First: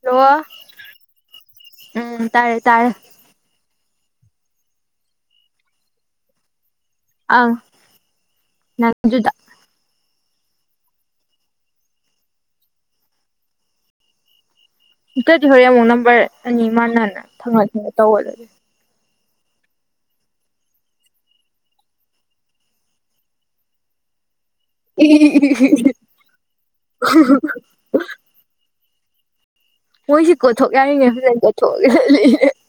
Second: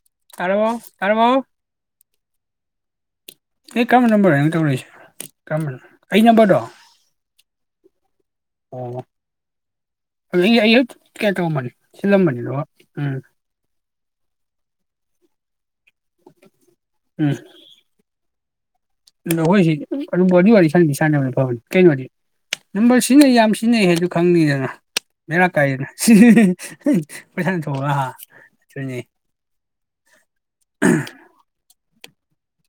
Hello ꯇꯥꯔꯕꯣ ꯇꯥꯔꯕꯣ꯫ ꯎꯝ ꯇꯥꯔꯦ ꯇꯥꯔꯦ꯫ ꯑꯦ ꯀꯔꯝꯕ ꯅꯝꯕꯔ ꯑꯩꯉꯣꯟ ꯇꯧꯔꯛꯏꯁꯦ ꯀꯔꯝꯕꯅꯣ ꯑꯩ ꯅꯝꯕꯔꯗꯣ꯫ ꯑꯥ ꯑꯣ ꯅꯟꯖꯨꯗꯥ꯫ [unintelligible] ꯁꯤꯜꯂꯝꯕꯅꯤ ꯗꯨꯒ ꯎꯝ꯫ ꯏ ꯀꯗꯤ ꯍꯧ ꯌꯥꯝ ꯃꯨꯅ ꯅꯝꯕꯔ ꯑꯅꯤ ꯃꯥꯟꯅꯅ ꯎꯝ ꯑꯗꯣ ꯊꯥꯡꯒꯅ ꯇꯧꯍꯠꯂꯒꯦ ꯑꯩꯈꯣꯏꯁꯤ ꯑꯗꯨ ꯋꯥꯔꯤ ꯁꯥꯟꯅꯗꯤꯤ ꯁꯥꯟꯅꯕꯅ ꯐꯕꯅꯤ ꯀꯩꯅꯣꯗꯤ ꯅꯝꯕꯔ ꯁꯤꯖꯤꯟꯅꯩ ꯌꯥꯝ ꯁꯤꯖꯤꯟꯅꯩ ꯍꯥꯏꯗꯨ ꯈꯪꯉꯤꯗꯅ ꯃꯦꯔꯥ ꯀꯥꯏꯗꯅ ꯄꯩꯁꯥ ꯊꯣꯛ ꯆꯨꯅꯤꯦ ꯃꯣꯏꯁꯤ ꯀꯣꯠꯊꯣꯛ ꯌꯥꯔꯤꯅꯦ ꯐꯖꯅ ꯀꯣꯊꯣꯛꯑꯦ [unintelligible]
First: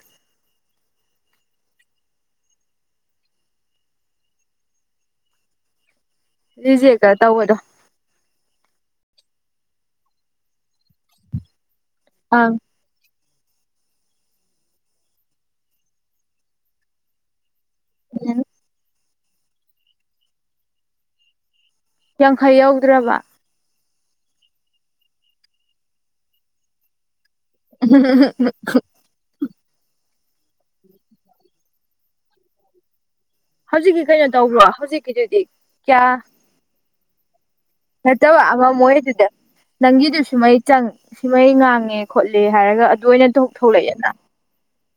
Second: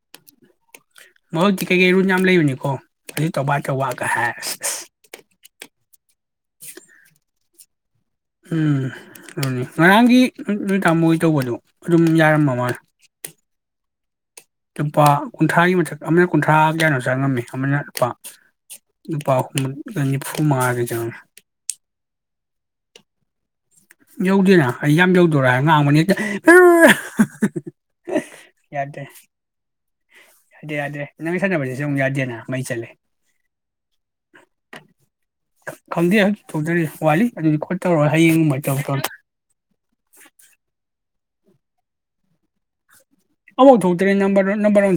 ꯃꯍꯖꯤꯛꯇꯤ ꯀꯩꯀꯩ ꯔꯨꯠ ꯌꯥꯝ ꯂꯩꯕꯅꯤꯀꯣ ꯑꯗꯨ ꯇꯕꯥ ꯇꯧꯕꯕꯥꯒ ꯍꯥꯏ ꯑꯁ ꯑꯁ ꯁꯤꯑꯒ ꯇꯧꯧꯕꯗꯣ ꯎꯝ ꯑꯗꯨꯅꯤ ꯉꯔꯥꯡꯒꯤꯠ ꯅꯨꯃꯤꯠ ꯇꯥꯃꯣꯣꯏ ꯇꯧꯕꯗꯣ ꯑꯗꯨꯝ ꯌꯥꯔꯝꯕ ꯑꯪ ꯃꯥ ꯂꯨꯄꯥ ꯀꯨꯟꯊ꯭ꯔꯥꯒꯤ ꯃꯊꯛ ꯑꯃꯅ ꯀꯨꯟꯊ꯭ꯔꯥ ꯀꯌꯥꯅꯣ ꯆꯪꯉꯝꯃꯦ ꯅꯅꯄꯥꯥ ꯅꯨꯄꯥꯨꯝꯅꯤꯐꯨ ꯃꯥꯒꯦ ꯆꯉ ꯇꯪꯈꯩ ꯌꯥꯎꯗ꯭ꯔꯕ ꯌꯧꯗꯦꯅ ꯑꯩ ꯌꯥꯝ ꯌꯧꯗꯣꯔꯣ ꯍꯥꯏ ꯉꯥꯡꯕꯅꯤ ꯌꯥꯗ꯭ꯔꯦ [unintelligible] ꯌꯥꯗꯦ ꯌꯥꯗꯦ ꯅꯪꯒꯤ ꯁꯥꯟꯅꯕꯁꯤꯁꯨ ꯑꯃꯨꯛ ꯌꯥꯗꯦꯅ ꯃꯩ ꯆꯠꯂꯦ ꯍꯧꯖꯤꯛꯀꯤ ꯀꯩꯅꯣ ꯇꯧꯕ꯭ꯔꯣ ꯍꯧꯖꯤꯛꯀꯤꯗꯨꯗꯤ ꯀꯌꯥ ꯋꯥꯂꯤ ꯑꯗꯨꯗꯤ ꯈꯣꯠꯇꯧꯔꯣꯏ ꯍꯌꯦꯡꯣꯏ ꯃꯃꯣꯏ ꯑꯗꯨꯗ ꯅꯪꯒꯤꯗꯨꯁꯨ ꯃꯩ ꯆꯪꯉ ꯁꯤꯃꯩ ꯉꯥꯡꯉꯦ ꯈꯣꯠꯂꯦ ꯍꯥꯏꯔꯒ ꯑꯣꯏꯅ ꯍ ꯍ ꯊꯣꯛꯂꯛꯑꯦꯅ ꯍꯧꯣꯏ꯭ꯦꯔꯤ ꯅꯝꯕꯔ ꯅꯝꯕꯔ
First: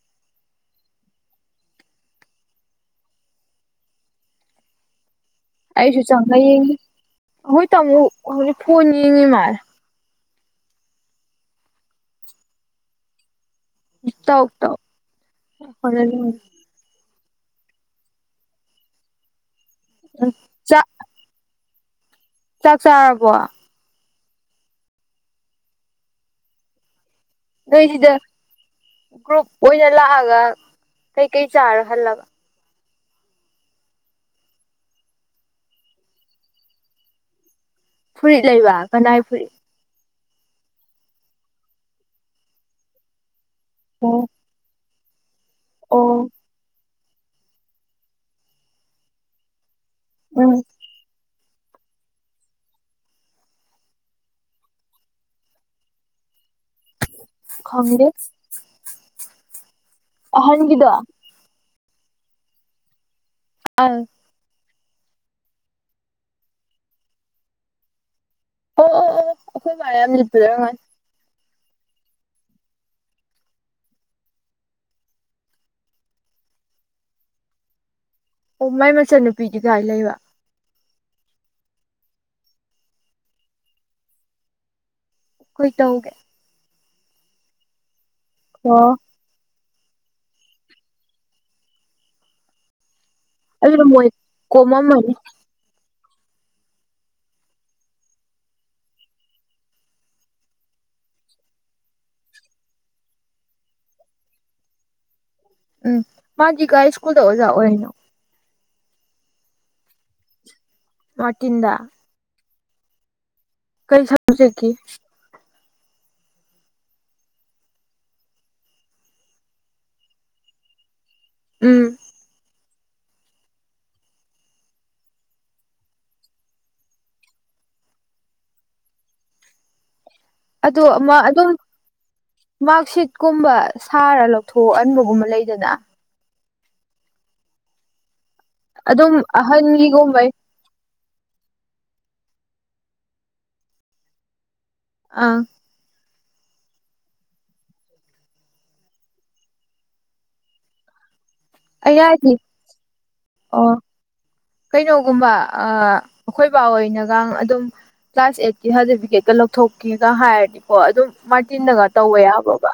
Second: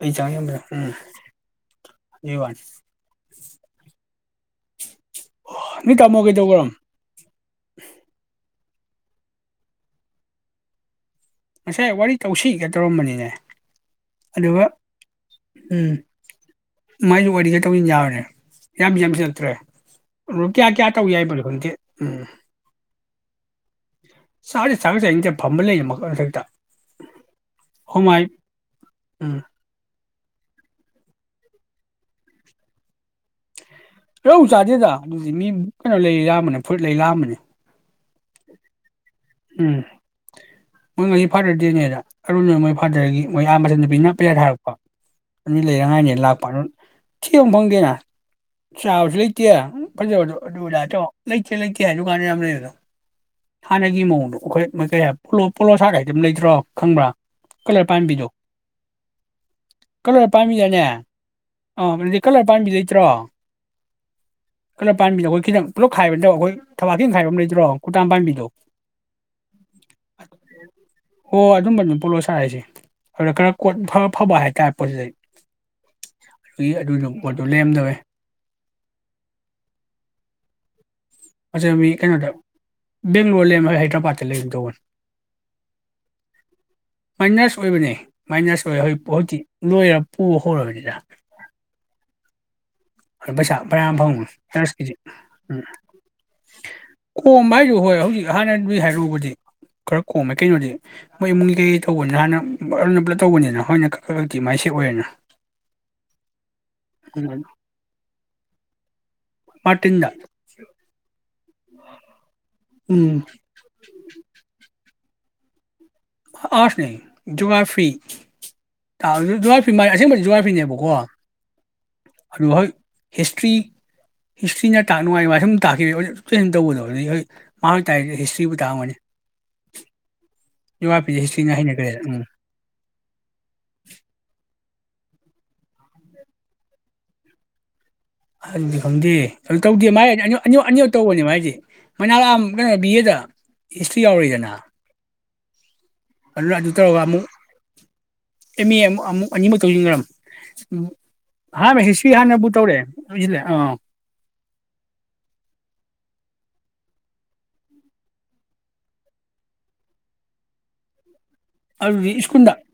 ꯋꯥꯟ ꯆ ꯌꯥꯝ ꯎꯝ ꯅꯣꯏ ꯑꯩꯁꯨ ꯇꯥꯃꯣ ꯆꯪꯉ ꯀꯩꯗꯧꯒ꯭ꯔꯝ ꯍꯣꯏ ꯇꯨꯛ ꯍꯧ ꯐꯅꯤꯉ ꯃꯔ ꯉꯁꯥꯏ ꯋꯥꯔꯤ ꯇꯧꯁꯤꯒꯦ ꯇꯧꯔꯝꯕꯅꯤꯅꯦ ꯑꯗꯨꯒ ꯎꯛꯇꯛꯇ ꯎꯝ ꯃꯥꯏꯁꯨ ꯋꯥꯔꯤ ꯆꯠꯇꯧꯕꯅꯤ ꯌꯥꯎꯕꯅꯦ ꯌꯥꯝ ꯌꯥꯝꯁꯨ ꯅꯠꯇ꯭ꯔꯦ ꯔꯨ ꯀꯌꯥ ꯆꯥ ꯀꯌꯥ ꯇ ꯎ ꯌꯥꯏ ꯃꯔꯔꯦ ꯐꯣꯟꯗꯤ ꯎꯝ ꯆꯥꯛ ꯆꯥꯔꯕꯣ ꯆꯥꯛꯁ ꯆꯥꯁꯦꯁ ꯐꯝꯕ ꯂꯩꯌꯦ ꯃꯈꯜ ꯃꯊꯛꯇ ꯅꯣꯏꯁꯤꯗ ꯍꯣꯃꯥꯏ ꯎꯝ ꯒ꯭ꯔꯨꯞ ꯑꯣꯏꯅ ꯂꯥꯛꯑꯒ ꯀꯩꯀꯩ ꯆꯥꯔꯣ ꯍꯜꯂꯕ ꯔꯧ ꯆꯥꯗꯦꯗ ꯑꯗꯨꯗꯤ ꯃꯤ ꯀꯩꯅꯣ ꯂꯩ ꯂꯥꯛꯑꯝꯕꯅꯦ ꯐꯨꯔꯤꯠ ꯂꯩ ꯂꯥꯛꯑꯝꯕꯅꯦ ꯐꯨꯔꯤꯠ ꯂꯩꯕꯥꯛ ꯅꯥꯏ ꯐꯔꯤ ꯎꯝ ꯃꯣꯏ ꯉꯁꯤ ꯐꯥꯗꯔꯗꯤꯦꯅꯦꯗ ꯑꯔꯨꯅ ꯃꯣꯏ ꯐꯥꯗꯔꯒꯤ ꯣꯏ ꯌꯥꯝ ꯕꯤꯅ ꯑꯣ ꯄꯤꯂꯔꯔꯀꯣ ꯑꯅꯤ ꯂꯩꯅꯉꯥꯏꯅꯦ ꯑꯣ ꯂꯥꯛꯄ ꯑꯗꯨ ꯊ ꯍꯝꯐꯥꯡ ꯀꯦꯅ ꯆꯥꯎꯁ ꯂꯩ ꯀꯦꯌꯥ ꯐꯖꯣꯣ ꯎꯝ ꯑꯗꯨ ꯂ ꯆꯣ ꯂꯩꯇꯦ ꯂꯩꯇꯦ ꯍꯥꯏꯁꯨ ꯀꯥꯟꯗ ꯌꯥꯝ ꯂꯩꯕꯗ ꯍꯥꯟꯅꯒꯤ ꯃꯑꯣꯡ ꯈꯣꯏ ꯄꯣꯠꯂꯣ ꯁꯥꯒꯩꯗꯤ ꯑꯗꯨꯝ ꯂꯩꯇ꯭ꯔꯣ ꯈꯪꯕ꯭ꯔꯥ ꯀꯂꯔ ꯈꯪꯗꯦ ꯄꯥꯏꯝꯕꯤꯗꯨꯣ ꯀꯂꯔ ꯄꯥꯝꯃꯤꯗꯅꯦ ꯑꯍꯟꯒꯤꯗꯣ ꯑꯪ ꯑꯥ ꯑꯗꯨꯗꯤ ꯀꯂꯔ ꯄꯥꯝꯕꯤ ꯂꯩꯇ꯭ꯔꯣ ꯑ ꯀꯂꯔ ꯄꯥꯝꯕꯤꯗ ꯑꯩꯈꯣꯏ ꯈꯤꯇꯪ ꯄꯨꯂꯞ ꯈꯥꯏꯕꯠꯇꯕ ꯑꯩꯈꯣꯏ ꯊꯕꯥꯛꯀꯤꯦꯡ ꯈꯥꯏꯕ ꯑꯃ ꯂꯩꯗ꯭ꯔꯣ ꯈꯨꯨꯇꯥꯟ ꯄꯥꯝꯕꯤꯗꯣ ꯑꯣ ꯑꯣ ꯑꯣ ꯑꯩꯈꯣꯏ ꯔꯦ ꯌꯥꯝ ꯂꯤꯠꯄꯗ ꯉꯜ ꯍꯣꯏ ꯑꯗꯨꯝꯕ ꯑꯗꯨꯝ ꯄꯣꯠꯂꯣ ꯁꯥꯔꯏꯁꯦ ꯑꯗꯨꯗ ꯈꯔ ꯀꯣꯠꯔ ꯐꯕ ꯍꯥꯏꯇꯥꯔꯦ ꯄꯣꯠꯁꯤꯗꯩ ꯑꯗꯨꯒꯤ ꯑꯗꯨꯗ ꯄꯣꯠꯇꯨ ꯂꯩꯔꯝꯗꯋꯦ ꯑꯣ ꯃꯥꯏ ꯃꯆꯟꯅꯨꯄꯤꯗꯤ ꯀꯥꯏ ꯂꯩꯕ ꯃꯤ ꯀꯩꯅꯣꯗ ꯕꯦꯡꯒꯂꯣꯔ ꯂꯩꯔꯝ ꯍꯥꯏꯗ꯭ꯔꯕꯥꯠꯇ ꯂꯩꯔꯝ ꯇꯧꯕꯅꯤ ꯍꯈꯣꯏ ꯇꯧꯒꯦ ꯃꯥꯏꯅꯁ ꯑꯣꯏꯕꯅꯦ ꯃꯥꯏꯅꯁ ꯑꯣꯏ ꯑꯣ ꯍꯣꯏ ꯍꯧꯣꯏꯀꯤ ꯂꯣꯏꯔ ꯄꯨꯨ ꯍꯔꯔ ꯄꯩꯁꯥ ꯑꯗꯨꯅ ꯐꯔꯌꯥꯝ ꯑꯃ ꯃꯣꯏ ꯐꯪꯉꯨ ꯆꯔꯥꯁ ꯀꯦꯖꯤ ꯀꯣꯝꯃꯝꯃꯅꯤ ꯎꯝ ꯀꯣꯝꯕ ꯍꯥꯏꯗꯨ ꯍꯣꯏ ꯍꯧꯖꯤꯛ ꯍꯥꯟꯅꯗꯨ ꯍꯥꯏꯔꯨꯎꯕꯗꯤ ꯈꯔ ꯀꯣꯝꯃꯦ ꯀꯩꯅꯣꯗꯤ ꯃꯣꯏ ꯏꯃꯨꯡꯒꯤ ꯀꯩꯀ ꯇꯧꯕꯅꯤꯅ ꯍꯥꯟꯅ ꯑꯅ ꯄꯨꯂꯞ ꯇꯧꯕꯅꯤꯅ ꯍꯣꯏꯅ ꯈ ꯈꯛꯇꯤ ꯃꯥꯏ ꯁꯦ ꯑꯣꯏꯔꯦꯅ ꯎꯝ ꯃꯥꯖꯤꯒꯥꯏ ꯏꯁ꯭ꯀꯨꯜ ꯊ ꯑꯣꯖ ꯑꯣꯏꯩꯅꯣ ꯃꯥꯇꯗ ꯃꯗ ꯎꯝ ꯀꯩ ꯊꯁꯦ ꯀ ꯑꯥꯔꯁꯅꯦ ꯖꯨꯒꯥ꯭ꯔꯥꯐꯤ ꯖꯨꯒꯥ꯭ꯔꯥꯐꯤ ꯃꯥꯏ ꯑꯁꯦꯡꯕꯗꯤ ꯖꯨꯒꯥ꯭ꯔꯥꯐꯤꯅꯦꯕꯀꯣ ꯎꯝ ꯍꯣꯏ ꯍꯤꯁꯇ꯭ꯔꯤ ꯍꯤꯁꯇ꯭ꯔꯤꯅ ꯇꯥꯛ ꯅꯨꯡꯉꯥꯏ ꯁꯨꯝ ꯇꯥꯛꯈꯤꯕ ꯁꯨꯝ ꯇꯧꯕꯗꯣ ꯑꯗꯨꯩ ꯍꯣꯏ ꯃꯍꯥꯛ ꯇꯗꯤ ꯍꯤꯁꯇ꯭ꯔꯤꯕꯨ ꯇꯥꯛꯑꯝꯒꯅꯤ ꯑ ꯑꯃ ꯖꯤꯑꯣꯒ꯭ꯔꯥꯐꯤꯁꯦ ꯑꯗꯨꯝ ꯍꯤꯁꯇ꯭ꯔꯤꯅ ꯍꯩꯅꯈ꯭ꯔꯦ ꯎꯝ ꯃꯥꯔꯛꯁꯤꯠꯀꯨꯝꯕ ꯁꯥꯔ ꯂꯧꯊꯣꯛ ꯍ ꯑꯟꯕꯒꯨꯝꯕ ꯂꯩꯗꯅ ꯗꯤ ꯑꯗꯨꯝ ꯈꯪꯗꯦ ꯇꯧꯗꯦꯗꯤ ꯑ ꯑꯍꯟꯒꯤꯒꯨꯝꯕꯩ ꯑꯅꯤ ꯇꯧꯕꯅꯦ ꯃꯥꯏꯗꯤ ꯃꯅꯥ ꯀꯩꯅꯣ ꯕꯤ ꯑꯦꯗ ꯍꯤꯁꯇ꯭ꯔꯤ ꯌꯥꯎꯔꯤꯔꯤꯗꯅ ꯑꯥ ꯑꯗꯨꯅ ꯑꯗꯨ ꯇꯧꯔꯒ ꯑꯃꯨꯛ ꯑꯦꯝ ꯑꯦ ꯑꯃ ꯑꯃꯨꯛ ꯑꯅꯤꯃꯨꯛ ꯇꯧꯁꯤꯟꯈ꯭ꯔꯝ ꯑꯍꯥꯟꯕ ꯑꯩ ꯍꯤꯁꯇ꯭ꯔꯤ ꯌꯥꯗꯤ ꯍꯥꯟꯅꯕꯨ ꯇꯧꯔꯦ ꯂꯣꯏꯁꯤꯜꯂꯦ ꯑꯣ ꯑꯥ ꯀꯩꯅꯣꯒꯨꯝꯕ ꯑ ꯑꯩꯈꯣꯏ ꯕꯥ ꯍꯅꯒ ꯑꯗꯨꯝ ꯀ꯭ꯂꯥꯁ ꯑꯩꯠꯀꯤ ꯁꯥꯔꯇꯤꯐꯤꯀꯦꯠꯀ ꯂꯧꯊꯣꯛꯀꯦꯒ ꯍꯥꯏꯔꯗꯤꯀꯣ ꯑꯗꯨꯝ ꯃꯥꯔꯇꯤꯟꯗꯒ ꯇꯧꯕꯦ ꯑꯗꯨꯗꯤ ꯁ꯭ꯀꯨꯜꯗ ꯌꯥꯕꯕꯥ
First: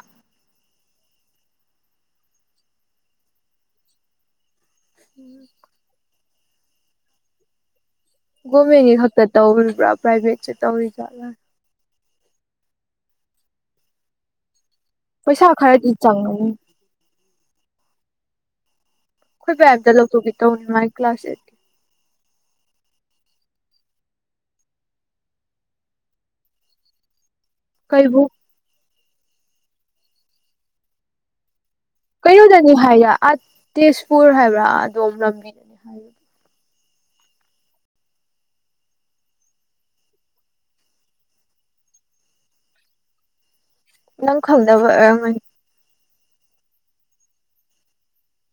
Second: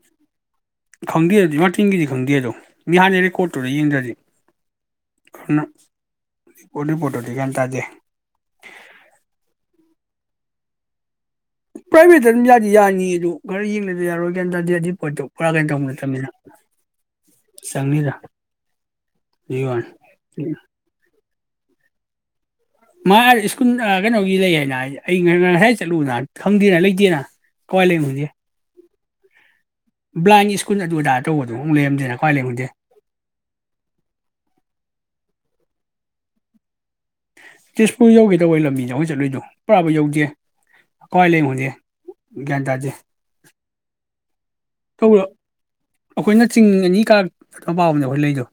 ꯈꯪꯗꯦ ꯑꯗꯨꯗꯤ ꯃꯇꯒꯤꯗꯤ ꯈꯪꯗꯦ ꯑꯗꯣ ꯃꯤ ꯍꯥꯟꯅꯩ ꯔꯦꯀꯣꯔꯠꯇꯨꯗ ꯌꯦꯡꯗ꯭ꯔꯗꯤ ꯈ ꯔꯤꯄꯣ ꯔꯤꯄꯣꯔꯠꯣꯗꯤ ꯀꯟ ꯇꯥꯖꯦ ꯒꯣꯔꯃꯦꯟꯒꯤ ꯈꯛꯇ ꯇꯧꯔꯤꯕ꯭ꯔꯥ ꯄ꯭ꯔꯥꯏꯚꯦꯠꯁꯦ ꯇꯧꯔꯤꯖꯠꯂ ꯄ꯭ꯔꯥꯏꯚꯦꯠꯇ ꯑꯗꯨꯝ ꯌꯥꯗꯤ ꯌꯥꯅꯤ ꯑꯗꯨ ꯈꯔ ꯌꯦꯡꯅꯗꯤ ꯌꯥꯔꯣꯏ ꯀ ꯍꯥꯏ ꯇꯔꯗꯤ ꯑꯗꯨꯝ ꯀꯣꯏ ꯄꯩꯁꯥ ꯄꯨꯔꯥ ꯀꯩꯅꯣ ꯇꯧꯕ ꯈꯔꯗꯤ ꯅꯠꯇꯅꯤꯅ ꯆꯪꯉꯅꯤ ꯆꯪꯅꯤꯗ ꯑꯩꯈꯣꯏ ꯑꯗꯨꯏ ꯋꯥꯅꯤ ꯃꯌꯥꯝꯝꯇ ꯂꯧꯊꯣꯛꯈꯤ ꯇꯧꯅꯤ ꯃꯒꯤ ꯀ꯭ꯂꯥꯁꯦ ꯃꯥ ꯁ꯭ꯀꯨꯜ ꯀꯩꯅꯣꯒꯤ ꯂꯩ ꯍꯥꯏꯅ ꯑꯩ ꯉꯁꯥꯏ ꯆꯠꯂꯨꯅ ꯈꯪꯗꯦꯅ ꯂꯩꯇꯦꯅ ꯀꯣꯏꯂꯦ ꯀꯩꯕꯨ ꯕ꯭ꯂꯥꯏꯟ ꯁ꯭ꯀꯨꯜ ꯑꯗꯨ ꯑꯗꯥ ꯇꯧꯕꯗꯣ ꯑꯃꯨꯛ ꯂꯩꯔꯝꯗꯦꯅ ꯀꯋꯥꯏ ꯂꯩ ꯈꯪꯗꯦ ꯀꯩꯅꯣꯗꯅꯤ ꯍꯥꯏꯌꯦ ꯑꯥ ꯇꯦꯖꯄꯨꯔ ꯍꯥꯏꯕ꯭ꯔꯥ ꯑꯗꯣꯝ ꯂꯝꯕꯤ ꯅꯤ ꯍꯥꯏꯕꯒ ꯇꯁꯄꯨꯔ ꯌꯧꯒꯦꯗꯧꯕꯩ ꯂꯝꯕꯤꯗꯣ ꯑꯩꯈꯣꯏ ꯆꯠꯂꯨꯏꯗꯣ ꯄꯨꯔꯥꯕꯨ ꯌꯧꯗꯦ ꯀꯋꯥꯏ ꯂꯍꯨꯗꯦ ꯒ꯭ꯌꯥꯟ ꯇꯥꯗꯦ ꯅꯪ ꯈꯪꯗ ꯇꯧꯕ ꯑꯩꯈꯣꯏꯅ ꯆꯤꯡ ꯑꯅꯤ ꯀꯥ ꯄꯥꯕꯅꯦ ꯑꯩꯈꯣꯏ ꯂꯩꯗꯣ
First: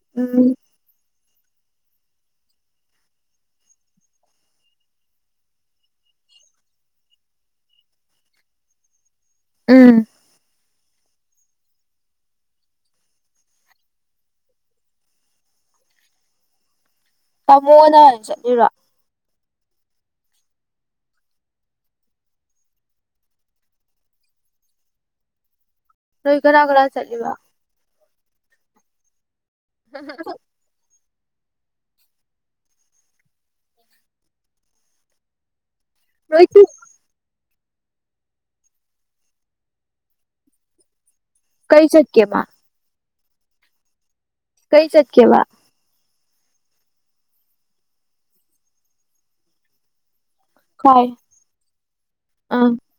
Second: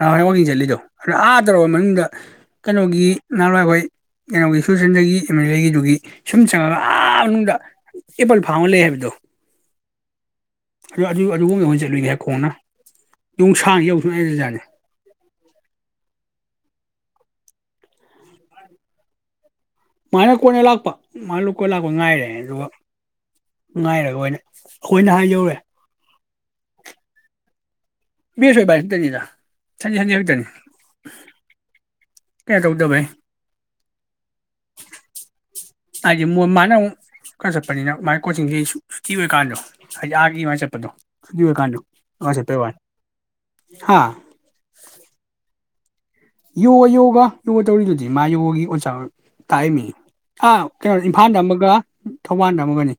ꯑ ꯍꯣꯏꯉ ꯎꯝ ꯆꯠ ꯂꯤꯗꯣ ꯑꯗꯣ ꯑꯥ ꯇꯧꯔꯕ ꯃꯅꯨꯡꯗ ꯀꯩꯅꯣꯒꯤ ꯅꯍꯥꯟꯋꯥꯏ ꯑꯩꯈꯣꯏ ꯀꯩꯅꯣꯒꯤ ꯁꯨꯆꯟꯗꯒꯤ ꯑꯃꯗꯤꯒꯤꯗꯨꯒꯤ ꯁꯨꯝ ꯆꯪꯉꯒ ꯑꯥ ꯃꯅꯨꯡꯗ ꯑꯦꯄꯜ ꯐꯥꯝ ꯑꯃ ꯂꯩ ꯍꯥꯏꯕꯗꯣ ꯎꯝ ꯑꯗꯨ ꯑꯗꯨꯡꯟꯦ ꯏꯅꯦ ꯍꯥꯏ ꯈꯣꯡꯅ ꯌꯣꯡ ꯁꯥꯡ ꯌꯧꯁꯨ ꯑꯩꯖꯥꯠꯅꯤ ꯀꯃꯣꯅ ꯆꯠꯔ ꯃꯥꯅ ꯀꯣꯟꯅ ꯂꯥꯛꯄ ꯃꯥꯅ ꯂꯣꯏꯅ ꯂꯥꯛꯄ ꯉꯥꯏꯔꯦ ꯑꯗꯨꯒ ꯉꯥꯏꯔꯒ ꯑꯣꯏꯅ ꯑꯩꯈꯣꯏꯅ ꯍꯥꯏ ꯌꯧꯔꯦ ꯔꯍꯤ ꯈꯔ ꯈꯔ ꯆꯠꯂꯤꯕ ꯃꯤꯁꯥꯏꯁꯇꯔꯤꯗ ꯆꯪ ꯍꯅꯤ ꯍꯣꯏꯇꯅꯤ ꯀꯌꯥ ꯇꯧꯗꯚꯥꯏ ꯑ ꯅꯣꯏ ꯃꯥꯅ ꯈꯔ ꯆꯠꯄꯅꯤꯅ ꯃꯥꯒꯤ ꯀꯣꯆꯤꯡꯁꯤꯦ ꯁꯨꯇꯤ ꯑꯣꯏꯕꯀꯥꯟꯗꯣ ꯍꯥꯏꯗꯤ ꯑꯥꯒꯤ ꯑꯗꯨꯃꯥꯏꯅ ꯆꯠꯄꯗꯣ ꯦ ꯀꯩ ꯆꯠꯀꯦ ꯀꯨ ꯑ ꯃꯥ ꯁꯄꯚꯅꯤ ꯍꯥꯥ ꯀꯩ ꯆꯠꯀꯦꯕ ꯌꯣꯒ ꯌꯣꯒ ꯌꯣꯒ ꯇꯧꯔꯤꯗꯨꯗꯤ ꯃꯥ ꯌꯣꯒꯒꯤ ꯑꯣꯖꯥ ꯇꯥꯛꯔꯝꯃꯤ ꯑꯥ ꯀꯩꯅꯣ ꯈꯥꯏ ꯏꯝꯐꯥꯜꯗ ꯑꯃꯒ ꯊꯧꯕꯥꯟ ꯗ ꯑꯥ ꯑꯃꯒꯅꯤ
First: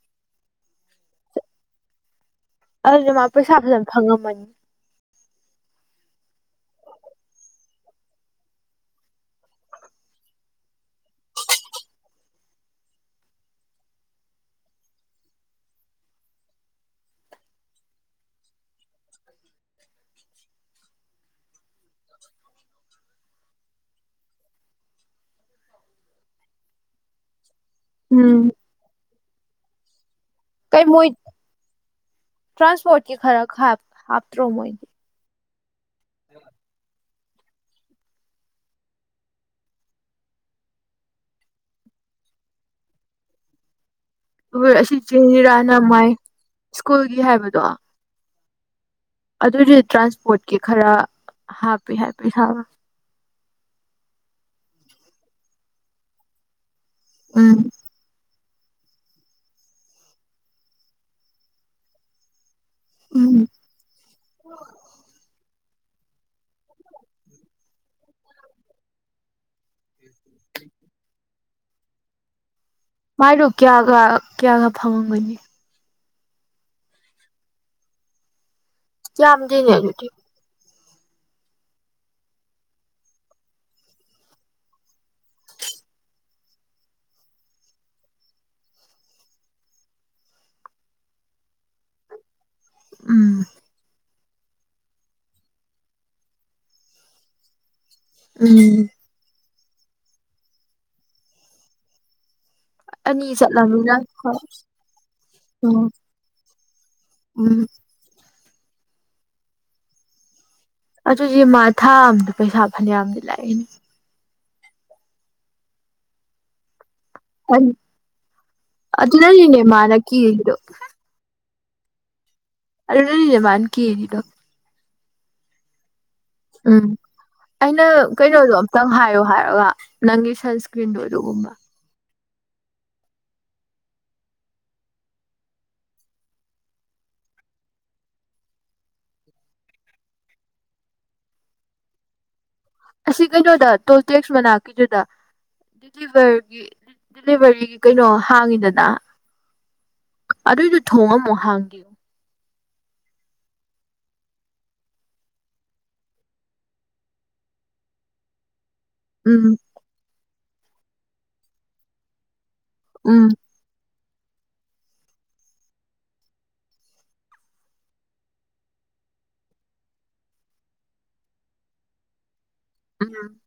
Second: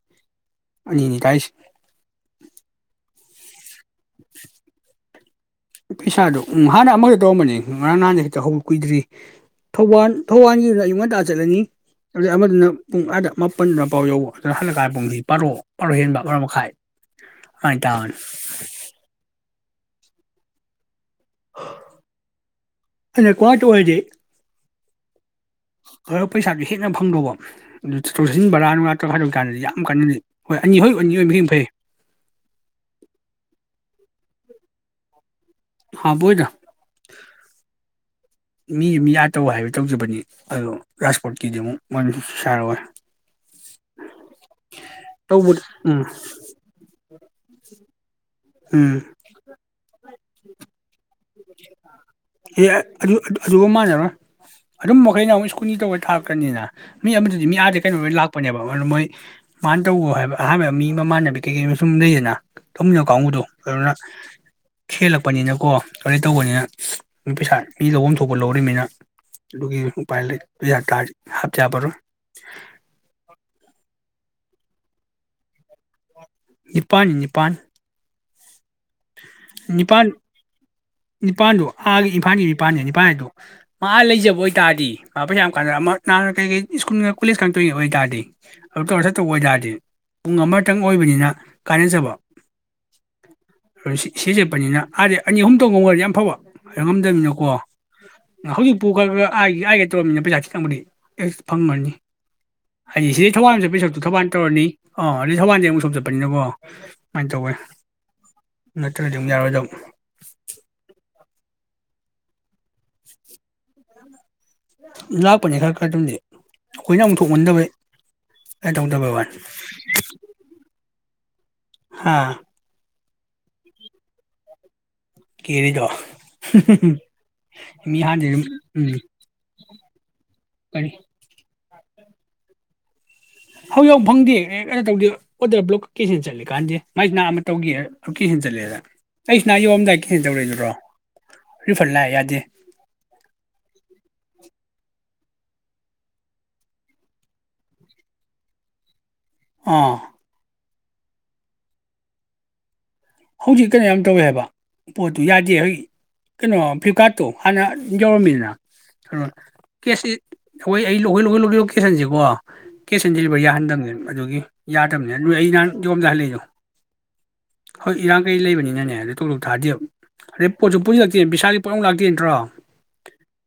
ꯑꯅꯤꯅꯤ ꯀꯥꯏꯁꯤ ꯑꯗꯨꯗꯤ ꯃꯥ ꯄꯩꯁꯥ ꯐꯖꯅ ꯈꯪꯉꯝꯃꯅꯤ ꯄꯩꯁꯥꯗꯨ ꯎ ꯍꯥꯟꯅ ꯑꯃꯈ ꯇꯧꯔꯝꯕꯅꯤ ꯉꯔꯥꯡ ꯅꯍꯥꯟꯗ ꯍꯦꯛꯇ ꯍꯧꯖꯤꯛ ꯀꯨꯏꯗ꯭ꯔꯤ ꯊꯧꯕꯥꯟ ꯊꯧꯕꯥꯟ ꯒꯤꯗꯨꯅ ꯑꯌꯨꯛ ꯉꯟꯇꯥ ꯆꯠꯂꯅꯤ ꯑꯗꯨꯩ ꯑꯃꯗꯨꯅ ꯄꯨꯡ ꯑꯗ ꯃꯥꯄꯟꯗ ꯄꯥꯎ ꯌꯧꯕ ꯑꯗꯨꯗ ꯍꯜꯂꯛꯀꯥꯟꯗ ꯄꯨꯡꯁꯤ ꯄꯥꯔꯣ ꯄꯥꯔꯣ ꯍꯦꯟꯕ ꯄꯔ ꯃꯈꯥꯏ ꯑꯗꯨꯃꯥꯏꯅ ꯇꯥꯕꯅꯤ ꯑꯅꯛꯄ ꯉꯥꯛꯇꯥ ꯑꯣꯏꯔꯗꯤ ꯈꯔꯥ ꯄꯩꯁꯥꯥꯗꯨ ꯍꯦꯟꯅ ꯐꯪꯗꯧꯕ ꯑꯗꯨ ꯎꯝ ꯆꯠꯊꯣꯛꯁꯤꯟ ꯕꯥꯔꯥ ꯅꯨꯡꯂꯥ ꯗꯧ ꯇꯥꯅꯗꯤ ꯌꯥꯝ ꯀꯥꯟꯅꯩ ꯀꯩ ꯃꯣꯏ ꯇ꯭ꯔꯥꯟꯁꯄꯣꯔꯠꯀꯤ ꯈꯔ ꯍꯥꯞꯇ꯭ꯔꯣ ꯃꯣꯏꯗꯤ ꯍꯥꯞ ꯄꯣꯏꯗꯥ [unintelligible] ꯃꯤ ꯃꯤ ꯌꯥꯠꯇꯧ ꯍꯥꯏꯕ ꯇꯧꯖꯕꯅꯤ ꯑꯗꯣ ꯔꯥꯁꯄꯣꯔꯠꯀꯤꯗꯤ ꯑꯃꯨꯛ ꯃꯔꯝ ꯁꯥꯔꯑꯣꯣꯏ ꯍꯣꯏ ꯑꯁꯤ ꯏꯔꯥ ꯎꯝ ꯅꯃꯥꯏ ꯁ꯭ꯀꯨꯜꯒꯤ ꯍꯥꯏꯕꯗꯣ ꯎꯝ ꯑꯗꯨꯗꯤ ꯇ꯭ꯔꯥꯟꯁꯄꯣꯔꯠꯀꯤ ꯈꯔꯥ ꯍꯥ ꯍ ꯑꯗꯨ ꯑꯗꯨꯒꯥ ꯃꯥꯅꯦꯔꯣꯏ ꯑꯗꯨꯝ ꯃꯈꯩꯅ ꯑꯃꯨꯛ ꯁ꯭ꯀꯨꯜꯒꯤ ꯇꯧꯕꯩ ꯊꯥꯛꯀ꯭ꯔꯅꯤꯅ ꯃꯤ ꯑꯃꯗꯨꯗꯤ ꯃꯤ ꯎꯝ ꯑꯥꯗꯩꯩ ꯀꯩꯅꯣ ꯑꯣꯏꯅꯥ ꯂꯥꯛ ꯄꯄꯅꯦꯕ ꯑꯗꯨꯅ ꯃꯣꯏ ꯃꯥꯅ ꯇꯧꯕ ꯍꯥꯏꯕ ꯑꯍꯥꯟꯕ ꯃꯤ ꯃꯃꯥꯟꯅꯕꯤ ꯀꯩꯀꯩ ꯑꯃ ꯁꯨꯝ ꯂꯩꯗꯅ ꯇꯧꯃꯤꯅꯣ ꯎꯝ ꯀꯥꯡꯕꯨꯗꯣ ꯑꯗꯨꯅ ꯍꯦꯜꯂꯛꯄꯅꯤꯅꯀꯣ ꯀꯔꯤ ꯇꯧꯕꯅꯤꯅ ꯄꯩꯁꯥ ꯃꯤ ꯂꯧꯍꯐꯝ ꯊꯣꯛꯄ ꯂꯧꯔꯤꯕꯅꯤꯅ ꯑꯗꯨꯒꯤ ꯎꯄꯥꯏ ꯄꯩꯁꯥ ꯇ ꯍꯥꯞꯆꯕꯔꯣꯏ ꯃꯣ ꯀꯒ ꯀꯌꯥꯒ ꯐꯪꯉꯝꯒꯅꯤ ꯅꯤꯄꯥꯟ ꯅꯤ ꯅꯤꯄꯥꯟ ꯌꯥꯝꯗꯦꯅꯦ ꯑꯗꯨ ꯅꯤꯄꯥꯜꯗꯣ ꯑꯥꯒꯤ ꯏꯝꯐꯥꯜꯒꯤ ꯅꯤꯄꯥꯜꯗ ꯅꯤꯄꯥꯜꯗ ꯃꯥ ꯂꯩꯖꯕ ꯑꯣꯏ ꯇꯥꯔꯗꯤ ꯃꯥ ꯄꯩꯁꯥ ꯌꯥꯝ ꯀꯥꯟ ꯅꯍꯥꯟ ꯀꯩꯀꯩ ꯁ꯭ꯀꯨꯜ ꯀꯣꯂꯦꯖ ꯈꯇꯣꯏꯔꯤꯩ ꯑꯣꯏꯕ ꯇꯥꯔꯗꯤ ꯑꯗꯨ ꯇꯧꯔ ꯁ ꯇꯧꯕ ꯑꯣꯏ ꯇꯥꯔꯗꯤ ꯄꯨꯡ ꯑꯃꯇꯪ ꯑꯣꯏꯕꯅꯤꯅ ꯀꯥꯟꯅꯖꯕ ꯎꯝ ꯁꯤ ꯁꯤ ꯆꯠꯄꯅꯤꯅ ꯑꯥꯗꯤ ꯑꯅꯤ ꯑꯍꯨꯝ ꯊꯣꯛꯧ ꯉꯝ ꯑꯣꯏꯣꯏꯗꯤ ꯌꯥꯝ ꯐꯕ ꯉꯝꯗꯅꯤꯅꯀꯣ ꯍꯧꯖꯤ ꯎꯝ ꯄꯨ ꯒꯔꯥ ꯒꯔꯥ ꯑꯥꯏ ꯏ ꯌꯥꯏꯒꯦ ꯇꯧꯔꯕꯃꯤꯅ ꯄꯩꯁꯥ ꯈꯤꯇꯪꯕꯨꯗꯤ ꯑꯦ ꯐꯪꯝꯃꯅꯤ ꯍꯥꯏꯗꯤ ꯑꯅꯤ ꯁꯤꯗꯩ ꯊꯧꯕꯥꯜ ꯑꯃ ꯆꯠꯄ ꯆꯠꯂꯝꯅꯤꯅ ꯁꯛꯇꯨ ꯊꯧꯕꯥꯜ ꯍꯣꯏ ꯇꯧꯔꯅꯤ ꯑꯥ ꯑꯗꯨꯩ ꯊꯧꯕꯥꯜꯁꯦ ꯎꯝ ꯑꯃꯨꯛꯁꯨ ꯆꯠꯄꯅꯤꯅꯀꯣ ꯑꯗꯨꯨꯃꯥꯏꯅ ꯇꯧꯋꯦ ꯎꯝ ꯅꯠꯇꯅꯗꯤ ꯑꯃꯨꯛ ꯌꯥꯔꯣꯏꯗꯕ ꯑꯗꯨꯗꯤ ꯃꯥ ꯊꯥꯑꯝꯗ ꯄꯩꯁꯥ ꯐꯅꯌꯥꯝꯗꯤ ꯂꯥꯛꯏ ꯂꯥꯛꯄꯅꯤ ꯈꯔ ꯀꯇꯗꯤ ꯑꯩꯈꯣꯏꯅ ꯑꯃꯨꯊꯣꯛꯍꯟꯗꯕꯩ ꯀꯥꯏ ꯇꯧꯗꯕ ꯕꯥ ꯑꯗꯨꯅꯅꯤꯅꯦ ꯃꯥꯅ ꯀꯤꯔꯤꯗꯣ ꯍꯥꯥ ꯑꯗꯨ ꯅꯅꯤꯅꯦꯕꯅꯤ ꯀ ꯑꯦꯅꯤꯗꯣ ꯀꯔꯤꯗ ꯎꯝ ꯑꯩꯅ ꯑꯗꯨꯝ ꯀꯩꯅꯣꯗꯣ ꯑꯝꯇꯪ ꯎꯝ ꯍꯥꯏꯌꯣ ꯍꯥꯏꯔꯒ ꯀꯔꯤ ꯅꯪꯒꯤꯁꯜꯁꯀꯤꯟ ꯑꯣꯏ ꯑꯗꯨꯒꯕ ꯍꯧ ꯌꯥꯧ ꯐꯪꯗꯦ ꯑꯦ ꯀꯩꯅꯣ ꯇꯧꯗꯦ ꯑꯣꯗꯔ ꯀꯦꯟꯁꯦꯜ ꯆꯠꯂ ꯀꯥꯟꯗꯦ ꯃꯥꯏꯁꯤꯅꯥ ꯑꯃ ꯇꯧꯒꯦ ꯀꯦꯟꯁꯟ ꯆꯠꯂꯦꯗ ꯑꯩꯁꯤ ꯅꯥ ꯌꯧꯑꯝꯗꯥꯏꯗ ꯀꯦꯟꯁꯦꯜ ꯇꯧꯔꯛꯏꯗꯨꯔꯣ ꯔꯤꯐꯟ ꯂꯥꯛꯑꯦ ꯌꯥꯗꯦ ꯑꯁꯤ ꯂꯤꯚꯔꯒꯤ ꯗꯗꯤꯂꯤꯚꯔꯤꯒꯤ ꯀꯩꯅꯣ ꯍꯥꯡꯉꯤꯗꯅ ꯑꯥ ꯊꯣꯡꯉꯝꯣ ꯍꯥꯡꯒꯦꯨ ꯍꯧꯖꯤꯛ ꯀꯩꯅꯣ ꯌꯥꯝ ꯇꯧꯋꯦ ꯍꯥꯏꯕ ꯄꯣꯠꯇꯨ ꯌꯥꯗꯦ ꯍꯧꯖꯤꯛ ꯀꯩꯅꯣ ꯐ꯭ꯂꯤꯞꯀꯥꯔꯠꯇꯣ ꯍꯥꯟꯅ ꯌꯧꯔꯝꯃꯤꯗꯅ ꯍ ꯎꯝ ꯀꯁꯤ ꯑꯩꯈꯣꯏ ꯑꯩ ꯂꯣꯏ ꯂꯈꯣꯏ ꯂꯧꯒꯦ ꯂꯣꯀꯦꯟꯁꯤꯀꯣ ꯀꯁ ꯑꯣꯟ ꯎꯝ ꯗꯗꯤꯦꯂꯤꯚꯔꯤꯌꯥ ꯍꯗꯪꯅ ꯑꯗꯨꯒꯤ ꯌꯥꯗꯕꯅꯤ ꯑꯗꯨ ꯑꯩ ꯅꯍꯥꯟ ꯌꯣꯝꯗ ꯍꯜꯂꯛꯏꯗꯣ ꯍꯣꯏ ꯏꯔꯥꯡ ꯀꯩ ꯂꯩꯕꯅꯤꯅꯅꯦ ꯑꯗꯨꯣ ꯇꯣꯂꯣꯣꯛ ꯊꯥꯗꯦꯕ ꯑꯗꯩ ꯄꯣꯠꯁꯨ ꯄꯨꯟꯁꯤꯜꯂꯛꯇꯦ ꯄꯩꯁꯥꯗꯤ ꯄꯣꯠꯅꯃꯛ ꯂꯥꯛꯇꯦ ꯅꯠꯇ꯭ꯔꯣ ꯎꯝ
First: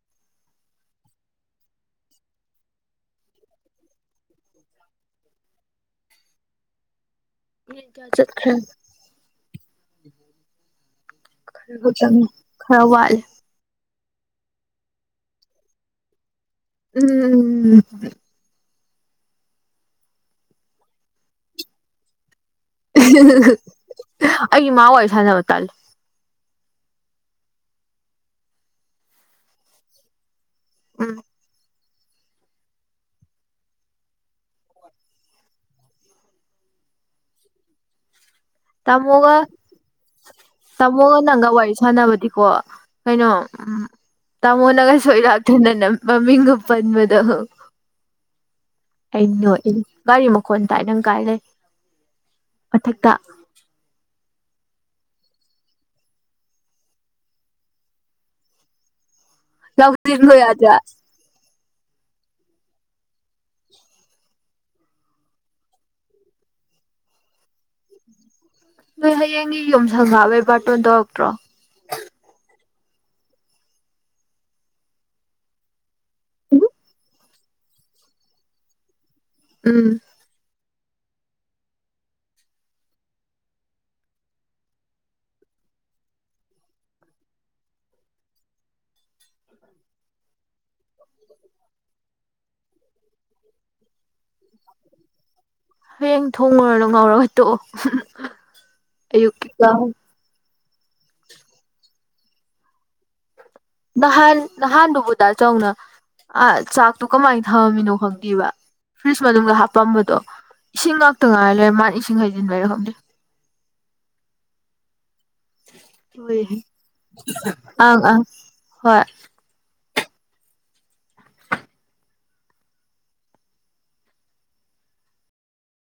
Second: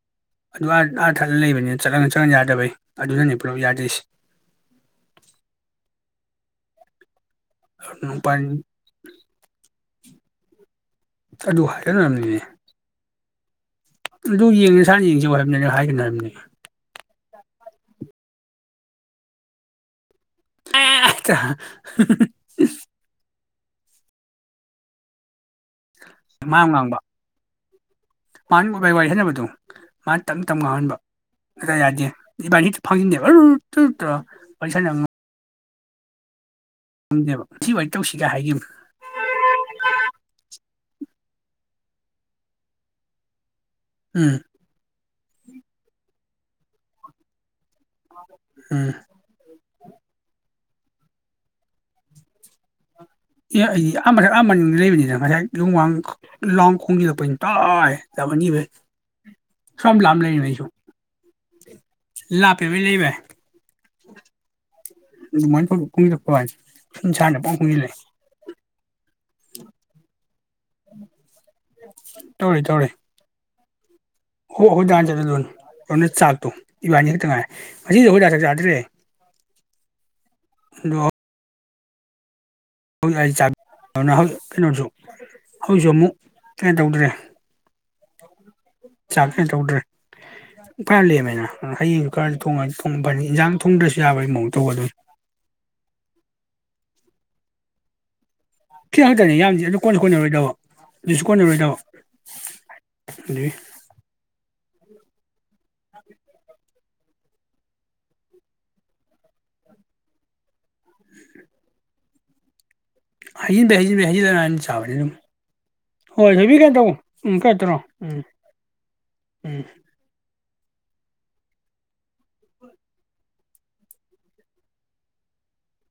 ꯑꯗꯨ ꯑꯥꯔꯊꯠ ꯂꯩꯕꯅꯤꯅ ꯆꯠꯉ ꯆꯠꯉ ꯌꯥꯗꯕꯩ ꯑꯗꯨꯅꯅꯤ ꯄꯨꯂꯞ ꯌꯥꯗꯔꯤꯁꯦ ꯃꯤ ꯌꯥꯥ ꯆꯠꯈꯦꯝ ꯎ ꯑꯗꯨ ꯈꯔ ꯆ ꯍꯥꯏꯒꯠꯅꯔꯝꯅꯤꯅꯦ ꯈꯔ ꯋꯥꯜ ꯑꯗꯨ ꯌꯦꯡ ꯁꯥꯥꯅ ꯌꯦꯡꯁꯤ ꯋꯥ ꯍꯥꯏꯕꯅꯤꯅ ꯍꯥꯏꯒꯅꯤ ꯍꯥꯏꯕꯅꯤ ꯎꯝ ꯑꯦꯆꯥ ꯎ ꯑꯩ ꯏꯃꯥ ꯑꯣꯏꯏ ꯁꯥꯟꯅꯕꯇꯜ ꯃ ꯉꯥꯡꯕ ꯃꯥꯅꯥꯏ ꯋꯥꯔꯤ ꯍꯥꯏꯅꯕꯗꯣ ꯃꯥꯅ ꯇ ꯃꯇꯝ ꯉꯥꯡꯍꯟꯕ ꯎꯝ ꯀꯇ ꯌꯥꯗꯦ ꯕꯥꯔ ꯐꯥꯉꯗꯕ ꯇ ꯄꯩꯁꯥ ꯅꯪ ꯈꯪꯗꯦꯕ ꯁꯤ ꯥꯏꯅ ꯇꯧꯁꯤ ꯇꯃꯒ ꯇꯃꯣꯒ ꯅꯪꯒ ꯋꯥꯏꯁ ꯐꯅꯕꯗꯤꯀꯣ ꯀꯩꯅꯣ ꯎꯝ ꯎꯝ ꯇꯃꯣꯅꯪꯒ ꯁꯣꯏꯔꯥꯛ ꯅꯅ ꯃꯃꯤ ꯑꯄꯥꯕꯗꯣ ꯎꯝ ꯈꯣꯟ ꯇꯥꯏꯅꯪ ꯀꯥꯏ ꯂꯩ ꯃꯊꯛꯇ ꯑꯦ ꯏ ꯑ ꯉꯁꯥꯏ ꯑ ꯂꯩꯕꯅꯤꯅ ꯉꯁꯥꯏ ꯂꯨꯃꯥꯡ ꯂꯣꯡ ꯈꯣꯡꯖꯤꯜꯂꯛꯄꯅꯤ ꯇꯥꯏ ꯇꯕꯅꯤꯕ ꯂ ꯍ ꯌꯥꯖ ꯂꯥꯛꯄꯦꯃꯤ ꯂꯩꯕꯏ ꯃ ꯀꯃꯤ ꯆꯛꯇꯅꯤ ꯅꯣꯏ ꯍꯌꯦꯡꯒꯤ ꯌꯨꯝ ꯁꯪꯉꯋꯦ ꯕꯠ ꯗꯛꯇ꯭ꯔꯣ ꯑꯣ ꯍꯣꯏꯗꯥ ꯆꯠꯗꯣꯏꯅꯣꯅ ꯆꯥꯛꯇꯣ ꯏꯕꯥꯅꯤ ꯈꯛꯇ ꯉꯥꯏ ꯉꯁꯤꯗꯤ ꯑꯩ ꯍꯣꯏꯗ ꯆ ꯆꯥꯗ꯭ꯔꯦ ꯎꯝ [unintelligible] ꯑꯩ ꯍ ꯀꯩꯅꯣꯁꯨ ꯍꯧꯖꯤꯛꯁꯨ ꯑꯃꯨꯛ ꯀꯩꯅ ꯇꯧꯗ꯭ꯔꯦ ꯆꯥꯛꯈꯦ ꯇꯧꯗ꯭ꯔꯦ ꯐꯜꯂꯤꯃꯦꯅ ꯍꯌꯦꯡꯁꯨꯀꯥꯟ ꯣꯡꯉ ꯊꯣꯡ ꯐꯅꯤ ꯏꯟꯖꯥꯡ ꯊꯣꯡꯗ꯭ꯔꯁꯨ ꯌꯥꯕꯒꯤ ꯃꯑꯣꯡ ꯇꯧꯕ ꯑꯗꯨꯝ ꯍꯌꯦꯡ ꯊꯣꯡꯉꯨꯔꯅ ꯉꯥꯎꯔꯒ ꯇꯣ ꯊꯤ ꯈꯛꯇꯅꯤ ꯌꯥꯝꯗꯦ ꯑꯗꯨ ꯀꯣꯟꯅꯁꯨ ꯀꯣꯟꯅꯔꯣꯏꯗꯕ ꯑꯗꯨꯁꯨ ꯀꯣꯟꯅꯔꯣꯏꯗꯕ ꯑꯗꯨ ꯅꯍꯥꯟ ꯅꯍꯥꯟꯗꯨꯨꯕꯨꯗ ꯆꯧꯅ ꯑ ꯆꯥꯛ ꯑꯗꯨ ꯀꯃꯥꯏꯅ ꯊꯝꯃꯝꯃꯤꯅꯣ ꯈꯪꯗꯦꯕ ꯐ꯭ꯔꯤꯖ ꯃꯅꯨꯡꯗ ꯍꯥꯞꯄꯝꯕꯗꯣ ꯏꯁꯤꯡ ꯉꯥꯛꯇ ꯉꯥꯏꯔ ꯂꯩꯔꯦ ꯃꯥꯅ ꯏꯁꯤꯡ ꯍꯩꯖꯤꯟꯕꯔ ꯈꯪꯗꯦ ꯍꯖꯤꯕꯩꯖꯤꯟꯕ ꯍꯖꯤꯟꯥꯏꯅ ꯆ ꯁꯥꯕꯅꯤ ꯑꯗꯨꯝ ꯂꯣꯏꯔꯦꯍꯦ ꯍꯣꯏꯁꯕꯤ ꯀꯩ ꯇ ꯎꯝ ꯀꯩꯇ꯭ꯔꯣ ꯑꯪ ꯎꯝ ꯑꯪ ꯍꯣꯏ ꯎꯝ